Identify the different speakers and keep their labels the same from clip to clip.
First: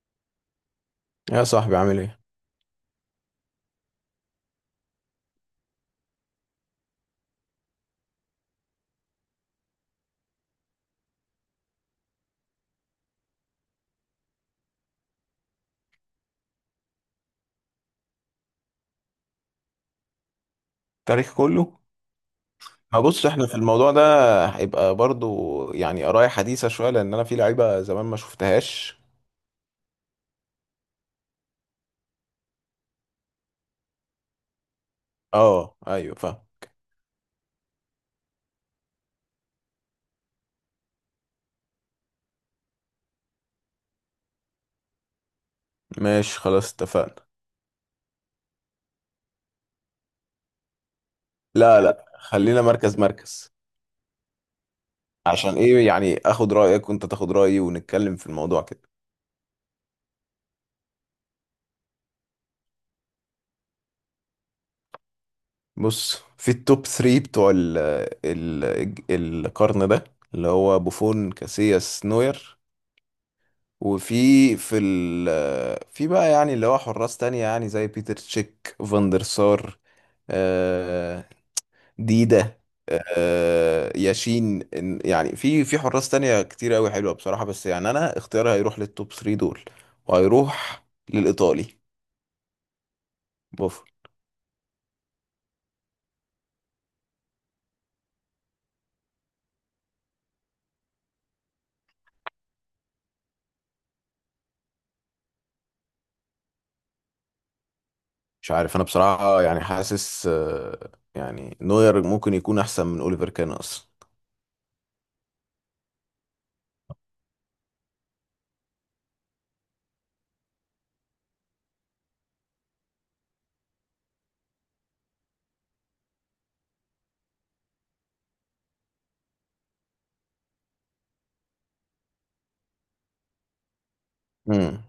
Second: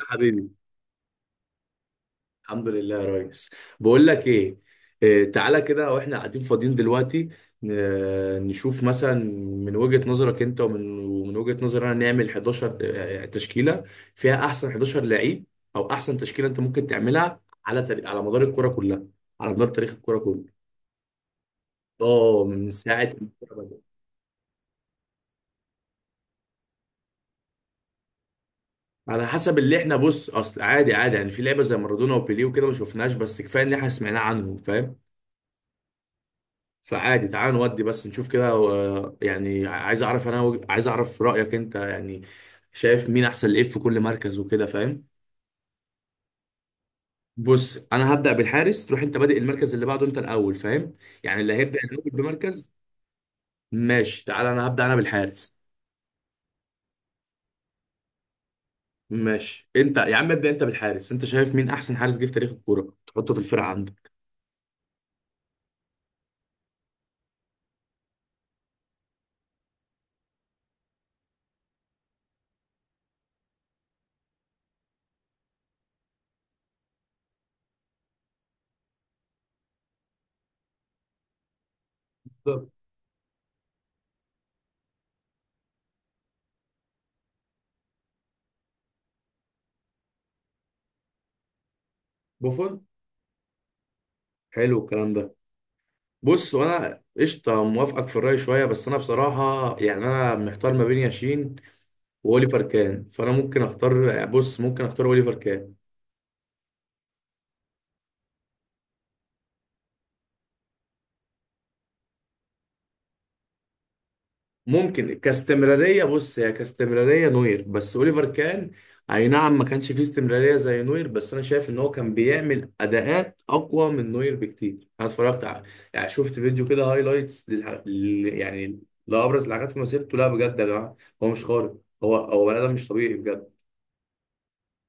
Speaker 1: يا حبيبي.
Speaker 2: يا صاحبي، عامل ايه؟
Speaker 1: الحمد لله يا ريس. بقول لك ايه؟ تعالى كده واحنا قاعدين فاضيين دلوقتي، نشوف مثلا من وجهة نظرك انت ومن وجهة نظري انا، نعمل 11 تشكيلة فيها احسن 11 لعيب، او احسن تشكيلة انت ممكن تعملها على تاريخ، على مدار الكرة كلها، على مدار تاريخ الكرة كله.
Speaker 2: التاريخ كله.
Speaker 1: اه، من
Speaker 2: ما
Speaker 1: ساعة ما
Speaker 2: بص، احنا
Speaker 1: الكرة
Speaker 2: في
Speaker 1: بدأت.
Speaker 2: الموضوع ده هيبقى برضو يعني قراية حديثة شوية، لأن أنا في لعيبة زمان ما شفتهاش.
Speaker 1: على حسب اللي احنا، بص اصل عادي عادي يعني في لعبة زي مارادونا وبيليه وكده ما شفناش، بس كفاية ان احنا سمعناه عنهم، فاهم؟
Speaker 2: اه، أيوه، فاهم.
Speaker 1: فعادي، تعال نودي بس نشوف كده يعني عايز اعرف انا عايز اعرف رأيك انت يعني، شايف مين احسن لإيه في كل مركز وكده، فاهم؟
Speaker 2: ماشي، خلاص، اتفقنا.
Speaker 1: بص انا هبدأ بالحارس، تروح انت بادئ المركز اللي بعده، انت الاول، فاهم؟ يعني اللي هيبدأ
Speaker 2: لا لا،
Speaker 1: الاول
Speaker 2: خلينا
Speaker 1: بمركز.
Speaker 2: مركز مركز.
Speaker 1: ماشي، تعال انا هبدأ انا بالحارس.
Speaker 2: عشان ايه؟ يعني اخد رأيك وانت تاخد رأيي ونتكلم في الموضوع كده.
Speaker 1: ماشي انت يا عم، ابدأ انت بالحارس، انت شايف مين احسن حارس جه في تاريخ الكورة تحطه في الفرقة عندك؟
Speaker 2: بص، في التوب 3 بتوع ال القرن ده، اللي هو بوفون، كاسياس، نوير. وفي في ال في بقى، يعني اللي هو حراس تانية، يعني زي بيتر تشيك، فاندر سار، آه، ديدا،
Speaker 1: بالظبط.
Speaker 2: ياشين. يعني في حراس تانية كتير قوي حلوة بصراحة، بس يعني انا اختياري هيروح للتوب 3 دول، وهيروح للإيطالي
Speaker 1: بوفون.
Speaker 2: بوفون.
Speaker 1: حلو الكلام ده. بص، وانا قشطه موافقك في الرأي شويه، بس انا بصراحه يعني انا محتار ما بين ياشين واوليفر كان، فانا ممكن اختار، بص ممكن اختار اوليفر كان.
Speaker 2: مش عارف انا بصراحة، يعني حاسس، يعني نوير ممكن يكون احسن من اوليفر كان اصلا.
Speaker 1: ممكن كاستمراريه، بص هي كاستمراريه نوير، بس اوليفر كان اي نعم ما كانش فيه استمراريه زي نوير، بس انا شايف ان هو كان بيعمل اداءات اقوى من نوير بكتير. انا اتفرجت على، يعني شفت فيديو كده هايلايتس يعني لابرز الحاجات في مسيرته. لا بجد يا جماعه، هو مش خارق، هو بني ادم مش طبيعي بجد.
Speaker 2: امم.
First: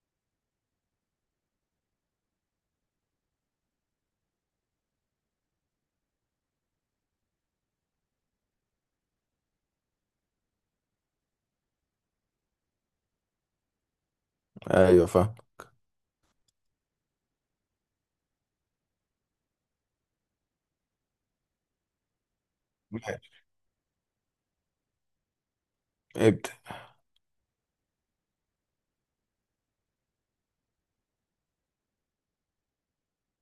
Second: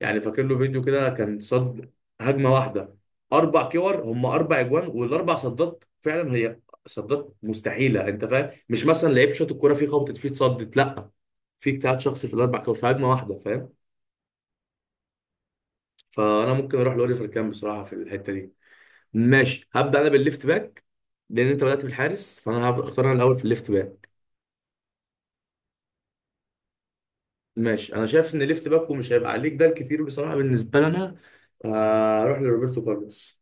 Speaker 1: يعني فاكر له فيديو كده كان صد هجمه واحده، اربع كور هم اربع اجوان، والاربع صدات فعلا هي صدات مستحيله. انت فاهم؟ مش مثلا لعيب شاط الكوره فيه خبطت فيه اتصدت، لا، في اجتهاد شخصي في الاربع كور في هجمه واحده، فاهم؟
Speaker 2: ايوه، فاهم.
Speaker 1: فانا ممكن اروح لاوليفر كام بصراحه في الحته دي. ماشي، هبدا انا بالليفت باك لان انت بدات بالحارس، فانا هختار انا الاول في الليفت باك.
Speaker 2: ابدأ.
Speaker 1: ماشي، انا شايف ان الليفت باك ومش هيبقى عليك ده الكتير بصراحه بالنسبه لنا، اروح لروبرتو كارلوس.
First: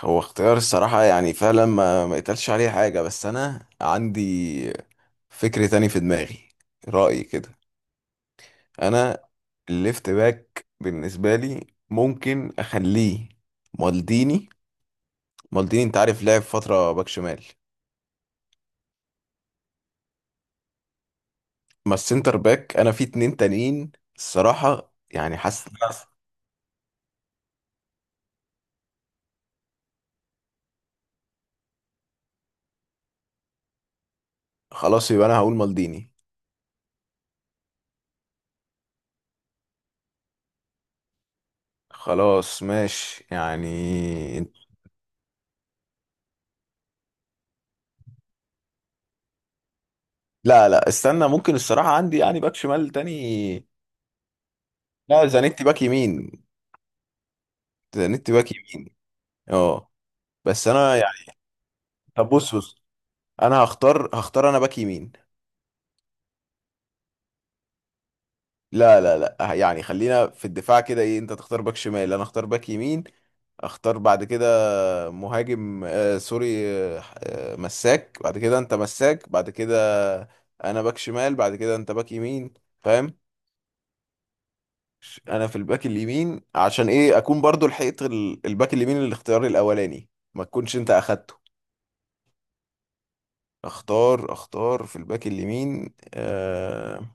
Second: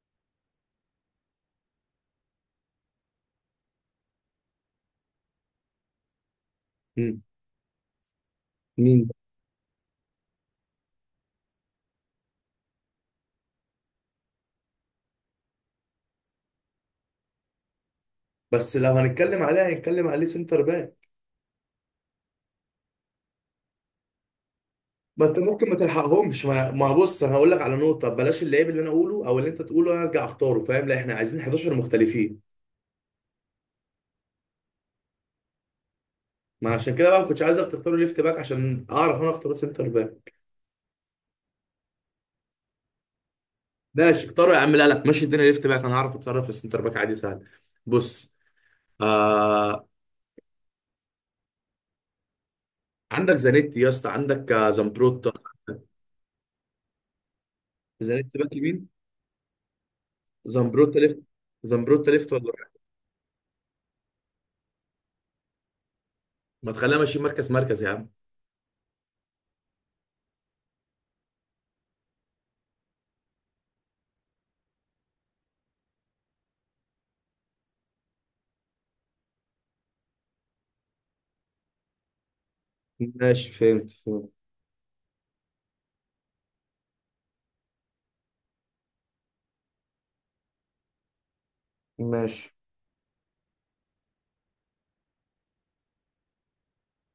Speaker 2: هو اختيار الصراحة، يعني فعلا ما يتقالش عليه حاجة، بس أنا عندي فكر تاني في دماغي.
Speaker 1: مم.
Speaker 2: رأيي كده.
Speaker 1: مين؟
Speaker 2: أنا الليفت باك بالنسبة لي ممكن أخليه مالديني. مالديني أنت عارف لعب فترة باك شمال.
Speaker 1: بس لو هنتكلم عليه هنتكلم عليه سنتر باك.
Speaker 2: ما السنتر باك أنا في اتنين تانيين الصراحة،
Speaker 1: ما
Speaker 2: يعني
Speaker 1: انت
Speaker 2: حاسس
Speaker 1: ممكن
Speaker 2: إن
Speaker 1: ما
Speaker 2: أنا...
Speaker 1: تلحقهمش، ما بص انا هقول لك على نقطه، بلاش اللعيب اللي انا اقوله او اللي انت تقوله انا ارجع اختاره، فاهم؟ لا، احنا عايزين 11 مختلفين.
Speaker 2: خلاص، يبقى أنا هقول مالديني.
Speaker 1: ما عشان كده بقى ما كنتش عايزك تختار ليفت باك عشان اعرف انا اختار سنتر باك.
Speaker 2: خلاص، ماشي
Speaker 1: ماشي
Speaker 2: يعني.
Speaker 1: اختاره يا عم. لا لا، ماشي الدنيا ليفت باك، انا هعرف اتصرف في السنتر باك عادي، سهل. بص. آه
Speaker 2: لا لا، استنى، ممكن الصراحة عندي يعني باك شمال
Speaker 1: عندك
Speaker 2: تاني.
Speaker 1: زانيتي يا اسطى، عندك
Speaker 2: لا،
Speaker 1: زامبروتا.
Speaker 2: زانيتي باك يمين، نت
Speaker 1: زانيتي
Speaker 2: باك
Speaker 1: باك يمين.
Speaker 2: يمين. اه. بس انا
Speaker 1: زامبروتا
Speaker 2: يعني...
Speaker 1: ليفت. زامبروتا
Speaker 2: طب
Speaker 1: ليفت ولا
Speaker 2: بص
Speaker 1: رايت؟
Speaker 2: بص، انا هختار انا باك يمين.
Speaker 1: ما تخليها ماشي مركز مركز يا عم.
Speaker 2: لا لا لا، يعني خلينا في الدفاع كده، ايه، انت تختار باك شمال، انا اختار باك يمين. اختار بعد كده مهاجم. سوري. مساك بعد كده، انت مساك بعد كده. انا باك شمال بعد كده، انت باك يمين. فاهم؟
Speaker 1: ماشي، فهمت فهمت.
Speaker 2: انا في الباك اليمين عشان ايه؟ اكون برضو لحقت الباك اليمين، الاختيار الاولاني، ما تكونش انت اخدته.
Speaker 1: ماشي،
Speaker 2: اختار في الباك اليمين.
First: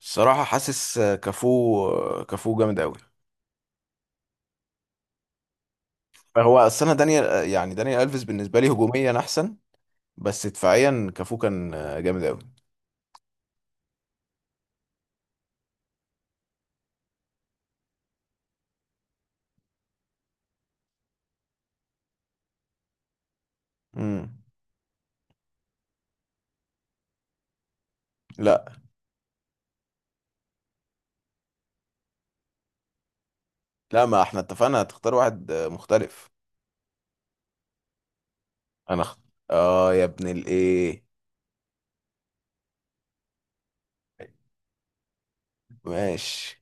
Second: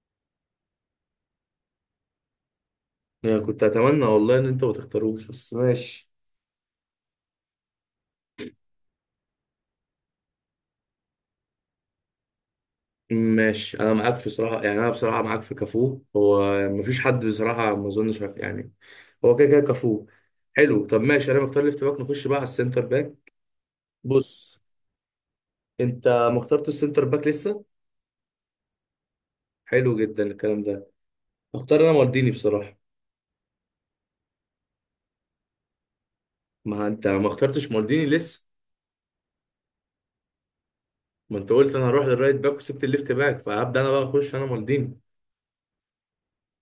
Speaker 2: الصراحة حاسس كافو كافو جامد قوي.
Speaker 1: يعني كنت اتمنى والله ان انت ما تختاروش، بس ماشي.
Speaker 2: هو اصل انا دانيال، يعني دانيال الفيس بالنسبة لي هجوميا احسن، بس دفاعيا كافو كان جامد قوي.
Speaker 1: ماشي انا معاك في صراحه، يعني انا بصراحه معاك في كافو. هو مفيش حد بصراحه، ما اظنش، يعني هو كده كده كافو. حلو. طب ماشي، انا مختار ليفت باك، نخش بقى على السنتر باك.
Speaker 2: امم.
Speaker 1: بص، انت ما اخترتش السنتر باك لسه.
Speaker 2: لا
Speaker 1: حلو جدا الكلام ده. اختار انا مالديني بصراحه.
Speaker 2: لا، ما احنا اتفقنا هتختار واحد مختلف.
Speaker 1: ما انت ما اخترتش مالديني لسه.
Speaker 2: انا اخت... اه يا ابن الايه.
Speaker 1: ما انت قلت انا هروح للرايت باك وسبت الليفت باك، فهبدا انا بقى اخش انا مالديني.
Speaker 2: ماشي.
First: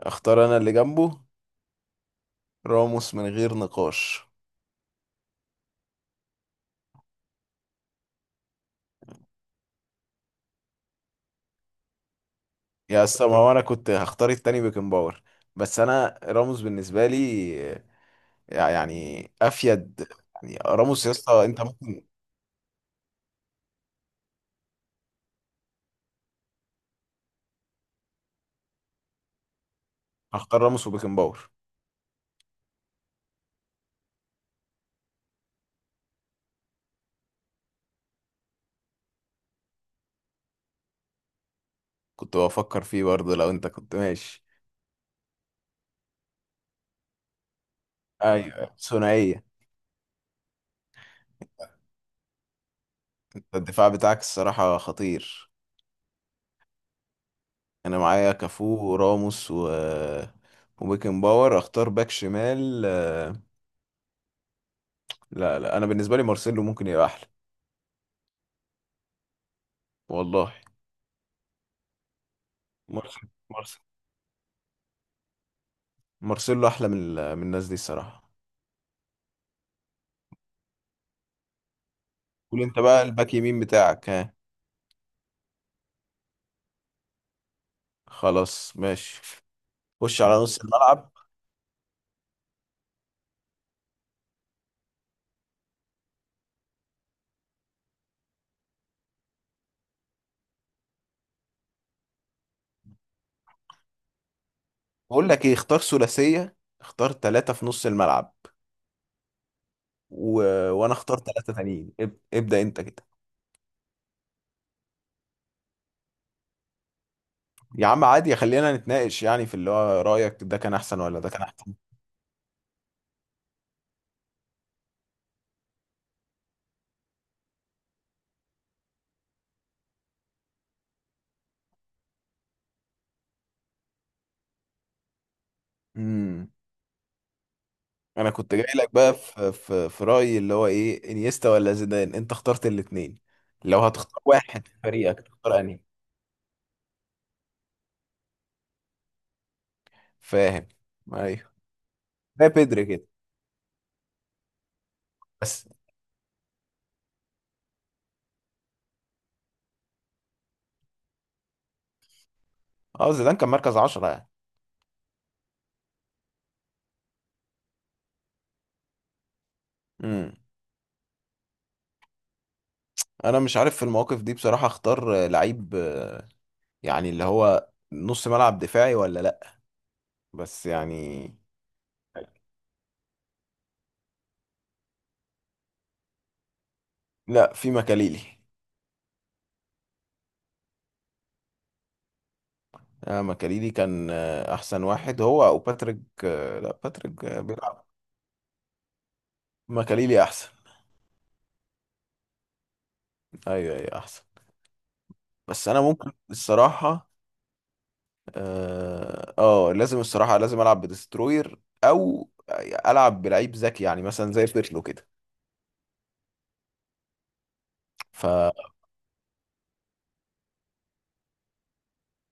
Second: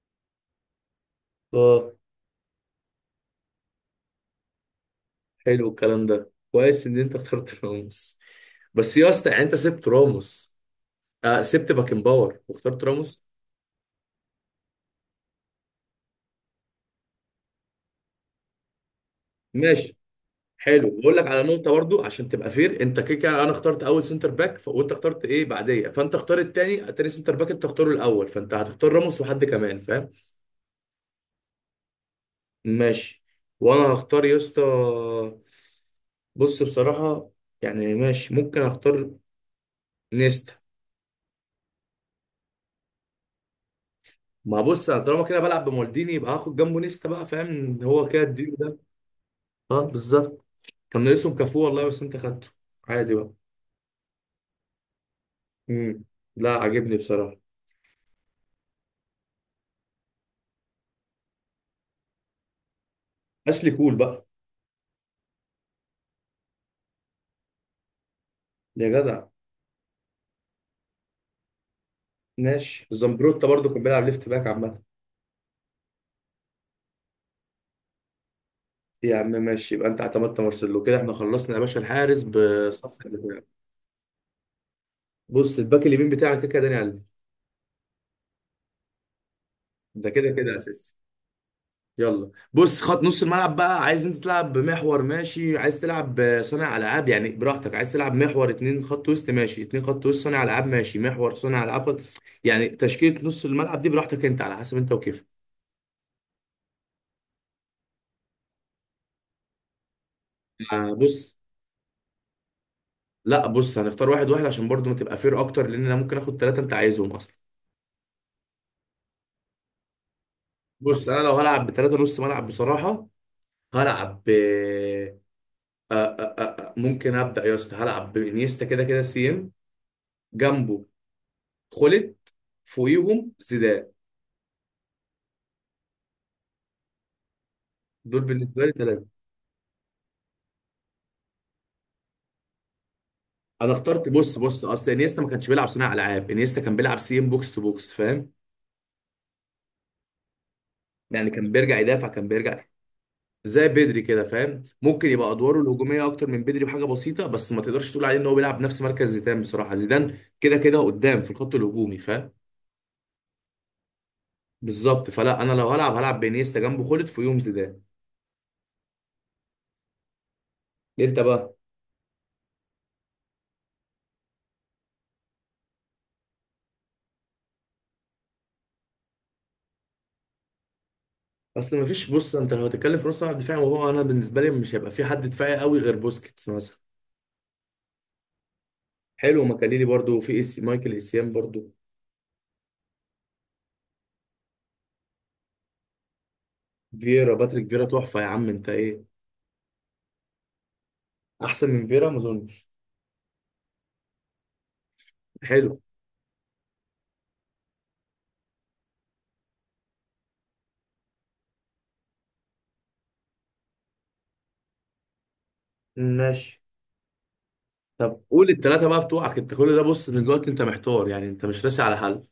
Speaker 2: اختار انا اللي جنبه،
Speaker 1: اه.
Speaker 2: راموس، من غير نقاش.
Speaker 1: حلو الكلام ده، كويس ان انت اخترت راموس. بس يا اسطى يعني انت سبت راموس. سبت باكن باور واخترت
Speaker 2: يا
Speaker 1: راموس.
Speaker 2: اسطى، ما هو انا كنت هختار التاني بيكن باور، بس انا راموس بالنسبة لي يعني
Speaker 1: ماشي.
Speaker 2: افيد. يعني
Speaker 1: حلو،
Speaker 2: راموس يا
Speaker 1: بقول لك على
Speaker 2: اسطى انت
Speaker 1: نقطه برضو
Speaker 2: ممكن...
Speaker 1: عشان تبقى فير، انت كده كده انا اخترت اول سنتر باك وانت اخترت ايه بعديه، فانت اختار التاني، التاني سنتر باك انت اختاره الاول، فانت هتختار راموس وحد كمان، فاهم؟
Speaker 2: هختار راموس وبيكن باور.
Speaker 1: ماشي. وانا هختار يا اسطى. بص بصراحه، يعني ماشي ممكن اختار نيستا.
Speaker 2: كنت بفكر فيه برضه، لو انت كنت ماشي.
Speaker 1: ما بص انا طالما كده بلعب بمالديني يبقى هاخد جنبه نيستا بقى، فاهم؟ هو كده
Speaker 2: ايوه،
Speaker 1: الديو
Speaker 2: أيوة.
Speaker 1: ده.
Speaker 2: ثنائيه.
Speaker 1: اه بالظبط. كان ناقصهم كافو والله، بس انت خدته. عادي بقى.
Speaker 2: انت الدفاع بتاعك الصراحه خطير.
Speaker 1: امم. لا، عجبني بصراحه.
Speaker 2: انا معايا كافو وراموس وبيكن باور. اختار باك شمال.
Speaker 1: اشلي كول بقى.
Speaker 2: لا لا، انا بالنسبه لي مارسيلو ممكن يبقى احلى.
Speaker 1: يا جدع.
Speaker 2: والله،
Speaker 1: ماشي،
Speaker 2: مارسيلو
Speaker 1: زمبروتا برضو
Speaker 2: مارسيلو،
Speaker 1: كان بيلعب ليفت باك عامه.
Speaker 2: مارسيلو احلى من من الناس دي الصراحه.
Speaker 1: يا عم ماشي، يبقى انت اعتمدت مارسيلو كده، احنا خلصنا يا باشا الحارس
Speaker 2: قول انت بقى
Speaker 1: بصف
Speaker 2: الباك
Speaker 1: الدفاع.
Speaker 2: يمين بتاعك، ها.
Speaker 1: بص الباك اليمين بتاعك كده كده داني علم.
Speaker 2: خلاص، ماشي.
Speaker 1: ده
Speaker 2: خش
Speaker 1: كده
Speaker 2: على
Speaker 1: كده
Speaker 2: نص
Speaker 1: اساسي.
Speaker 2: الملعب.
Speaker 1: يلا بص، خط نص الملعب بقى، عايز انت تلعب بمحور؟ ماشي. عايز تلعب صانع العاب؟ يعني براحتك. عايز تلعب محور اتنين خط وسط؟ ماشي اتنين خط وسط. صانع العاب؟ ماشي محور صانع العاب يعني تشكيلة نص الملعب دي براحتك انت، على حسب انت
Speaker 2: بقول
Speaker 1: وكيفك.
Speaker 2: لك ايه، اختار ثلاثيه، اختار ثلاثه في نص الملعب، و... وانا اختار
Speaker 1: بص.
Speaker 2: ثلاثة تانيين. ابدأ انت كده.
Speaker 1: لا بص، هنختار واحد واحد عشان برضو ما تبقى فير اكتر، لان انا ممكن اخد ثلاثة انت عايزهم اصلا.
Speaker 2: يا عم عادي، خلينا نتناقش يعني في اللي هو رأيك، ده كان احسن
Speaker 1: بص
Speaker 2: ولا
Speaker 1: انا
Speaker 2: ده
Speaker 1: لو
Speaker 2: كان
Speaker 1: هلعب
Speaker 2: احسن.
Speaker 1: بثلاثة نص ملعب بصراحة، هلعب ب، ممكن ابدا يا اسطى هلعب بانيستا كده كده سي ام، جنبه خلت، فوقيهم زيدان.
Speaker 2: امم.
Speaker 1: دول
Speaker 2: انا كنت
Speaker 1: بالنسبه
Speaker 2: جاي
Speaker 1: لي
Speaker 2: لك
Speaker 1: ثلاثه.
Speaker 2: بقى، في رأيي، اللي هو ايه، انيستا ولا زيدان؟ انت اخترت الاتنين.
Speaker 1: انا
Speaker 2: لو
Speaker 1: اخترت،
Speaker 2: هتختار
Speaker 1: بص
Speaker 2: واحد في
Speaker 1: اصل
Speaker 2: فريقك
Speaker 1: انيستا ما كانش
Speaker 2: تختار
Speaker 1: بيلعب
Speaker 2: انهي؟
Speaker 1: صناع العاب، انيستا كان بيلعب سيم بوكس تو بوكس، فاهم؟
Speaker 2: فاهم؟
Speaker 1: يعني كان
Speaker 2: ايوه،
Speaker 1: بيرجع يدافع، كان
Speaker 2: زي
Speaker 1: بيرجع
Speaker 2: بيدري كده.
Speaker 1: زي بدري كده، فاهم؟ ممكن يبقى ادواره
Speaker 2: بس
Speaker 1: الهجوميه اكتر من بدري بحاجه بسيطه، بس ما تقدرش تقول عليه ان هو بيلعب نفس مركز زيدان. بصراحه زيدان كده كده قدام في الخط الهجومي، فاهم؟
Speaker 2: اه زيدان كان مركز 10 يعني.
Speaker 1: بالظبط. فلا انا لو هلعب، هلعب بانيستا جنبه خلد، في يوم زيدان.
Speaker 2: امم.
Speaker 1: انت بقى.
Speaker 2: انا مش عارف في المواقف دي بصراحة، اختار لعيب يعني اللي هو نص ملعب دفاعي ولا لا. بس يعني...
Speaker 1: اصل ما فيش، بص انت لو هتتكلم في نص ملعب دفاعي، وهو انا بالنسبه لي مش هيبقى في حد دفاعي قوي غير بوسكيتس مثلا.
Speaker 2: لا، في مكاليلي.
Speaker 1: حلو، مكاليلي برضو، في مايكل اسيام برضو.
Speaker 2: ماكاليلي كان احسن واحد، هو او باتريك. لا، باتريك
Speaker 1: فيرا. باتريك فيرا
Speaker 2: بيلعب.
Speaker 1: تحفة يا عم، انت ايه؟
Speaker 2: ماكاليلي احسن.
Speaker 1: احسن من فيرا ما اظنش.
Speaker 2: ايوه، ايوه، احسن. بس
Speaker 1: حلو.
Speaker 2: انا ممكن الصراحه لازم الصراحه، لازم العب بدستروير او العب بلعيب ذكي، يعني مثلا زي بيرلو كده.
Speaker 1: ماشي. طب
Speaker 2: ف
Speaker 1: قول التلاتة بقى بتوعك انت كل ده، بص ان دلوقتي انت محتار، يعني انت مش راسي على حل.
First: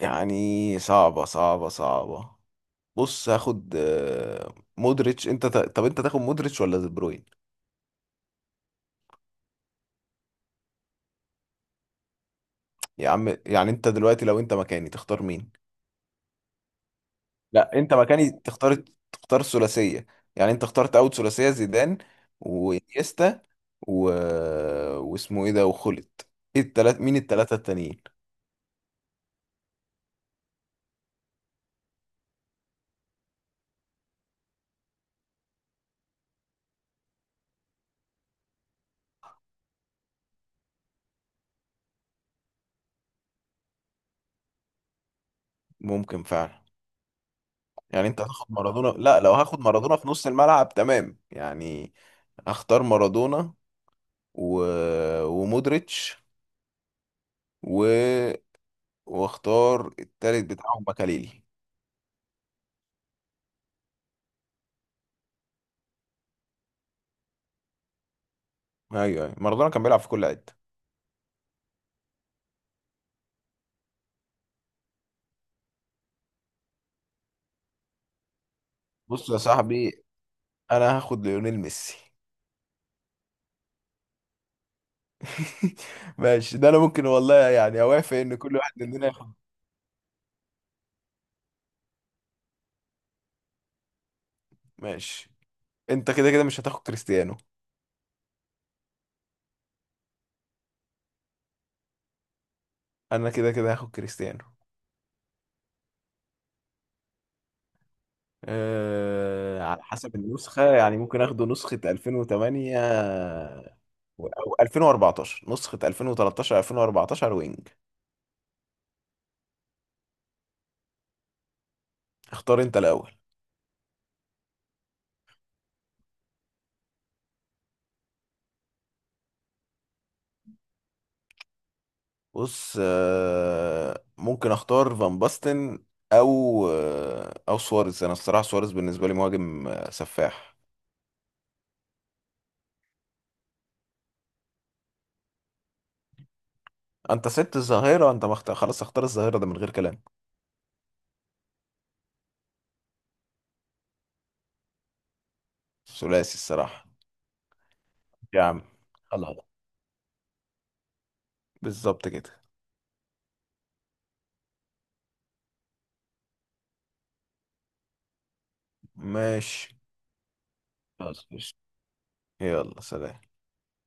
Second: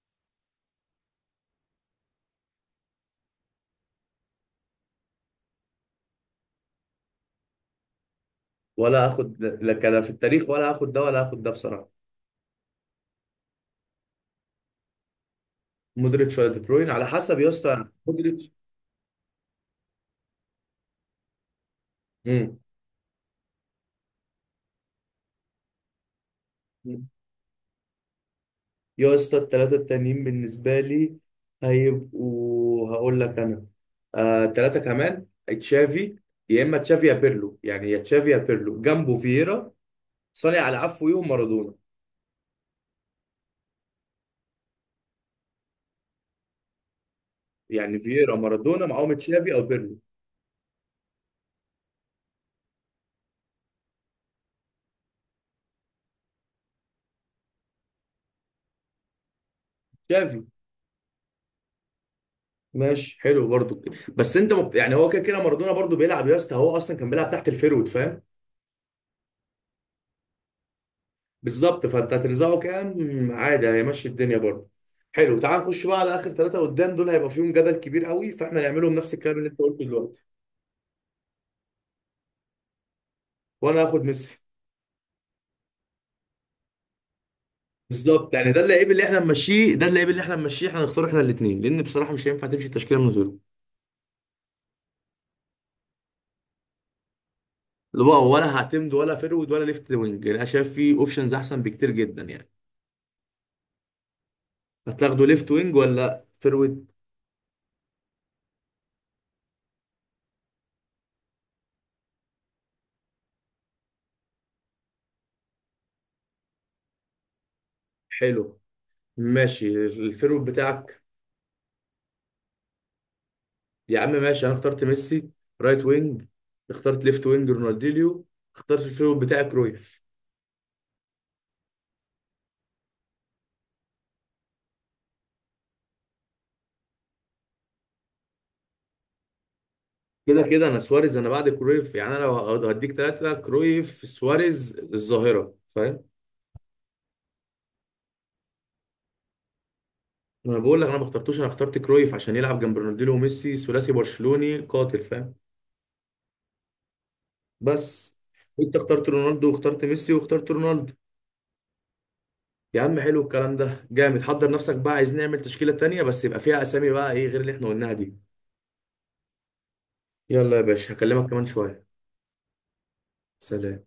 Speaker 2: يعني صعبه صعبه صعبه. بص، هاخد مودريتش. انت طب انت تاخد مودريتش ولا دي بروين؟
Speaker 1: ولا اخد، لا كلا في التاريخ ولا اخد ده ولا اخد ده بصراحة.
Speaker 2: يا عم، يعني انت دلوقتي لو انت مكاني تختار مين؟
Speaker 1: مودريتش ولا دي بروين؟ على حسب يا
Speaker 2: لا،
Speaker 1: اسطى،
Speaker 2: انت مكاني
Speaker 1: مودريتش.
Speaker 2: تختار. تختار الثلاثيه؟ يعني انت اخترت اول ثلاثيه، زيدان
Speaker 1: امم.
Speaker 2: وانيستا و... واسمه ايه ده، وخلت. ايه التلات، مين التلاته التانيين؟
Speaker 1: يا اسطى الثلاثة التانيين بالنسبة لي هيبقوا، هقول لك انا، تلاتة كمان تشافي، يا اما تشافي يا بيرلو، يعني يا تشافي يا بيرلو جنبه فييرا. صانع العفو يوم مارادونا.
Speaker 2: ممكن فعلا.
Speaker 1: يعني
Speaker 2: يعني انت
Speaker 1: فييرا
Speaker 2: هتاخد
Speaker 1: مارادونا
Speaker 2: مارادونا؟
Speaker 1: معاهم
Speaker 2: لا لو
Speaker 1: تشافي
Speaker 2: هاخد
Speaker 1: او
Speaker 2: مارادونا
Speaker 1: بيرلو.
Speaker 2: في نص الملعب تمام يعني. هختار مارادونا و... ومودريتش و... واختار
Speaker 1: تشافي.
Speaker 2: التالت بتاعهم مكاليلي.
Speaker 1: ماشي حلو برضو كده، بس انت يعني هو كده كده مارادونا برضو بيلعب يا اسطى، هو اصلا كان بيلعب تحت الفيرود، فاهم؟
Speaker 2: ايوه، ايوه، مارادونا كان بيلعب في كل حته.
Speaker 1: بالظبط. فانت هترزعه كام عادي هيمشي الدنيا برضو. حلو، تعال نخش بقى على اخر ثلاثه قدام، دول هيبقى فيهم جدل كبير قوي، فاحنا نعملهم نفس
Speaker 2: بص يا
Speaker 1: الكلام اللي انت قلته
Speaker 2: صاحبي،
Speaker 1: دلوقتي.
Speaker 2: انا هاخد ليونيل ميسي.
Speaker 1: وانا هاخد ميسي.
Speaker 2: ماشي، ده انا ممكن والله يعني اوافق،
Speaker 1: بالظبط،
Speaker 2: ان
Speaker 1: يعني
Speaker 2: كل
Speaker 1: ده
Speaker 2: واحد
Speaker 1: اللعيب اللي
Speaker 2: مننا
Speaker 1: احنا
Speaker 2: ياخد.
Speaker 1: نمشيه، ده اللعيب اللي احنا نمشيه، احنا نختار احنا الاثنين لان بصراحه مش هينفع تمشي التشكيله من غيره.
Speaker 2: ماشي، انت كده كده مش هتاخد كريستيانو،
Speaker 1: اللي هو ولا هعتمد ولا فيرود ولا ليفت وينج، انا شايف فيه اوبشنز احسن بكتير جدا يعني.
Speaker 2: انا كده كده هاخد كريستيانو.
Speaker 1: هتاخده ليفت وينج ولا فيرويد؟
Speaker 2: على حسب النسخة، يعني ممكن اخده نسخة 2008 او 2014، نسخة 2013، 2014 وينج.
Speaker 1: حلو. ماشي الفيرويد بتاعك.
Speaker 2: اختار انت الاول.
Speaker 1: يا عم ماشي، انا اخترت ميسي رايت وينج، اخترت ليفت وينج رونالدينيو، اخترت الفيرويد بتاعي كرويف.
Speaker 2: بص، ممكن اختار فان باستن او سواريز. انا الصراحة سواريز بالنسبة لي مهاجم،
Speaker 1: كده
Speaker 2: سفاح.
Speaker 1: كده انا سواريز انا بعد كرويف، يعني انا لو هديك ثلاثة كرويف سواريز الظاهرة، فاهم؟
Speaker 2: انت سبت الظاهرة، انت خلاص اختار الظاهرة ده من غير كلام.
Speaker 1: ما انا بقول لك انا ما اخترتوش، انا اخترت كرويف عشان يلعب جنب رونالدينيو وميسي، ثلاثي برشلوني قاتل، فاهم؟
Speaker 2: ثلاثي الصراحة.
Speaker 1: بس
Speaker 2: يا عم،
Speaker 1: انت اخترت
Speaker 2: خلاص،
Speaker 1: رونالدو واخترت ميسي واخترت رونالدو.
Speaker 2: بالظبط كده.
Speaker 1: يا عم حلو الكلام ده جامد. حضر نفسك بقى، عايز نعمل تشكيلة تانية بس يبقى فيها اسامي بقى ايه غير اللي احنا قلناها دي.
Speaker 2: ماشي،
Speaker 1: يلا يا باشا،
Speaker 2: خلاص،
Speaker 1: هكلمك كمان
Speaker 2: ماشي.
Speaker 1: شوية.
Speaker 2: يلا سلام.
Speaker 1: سلام.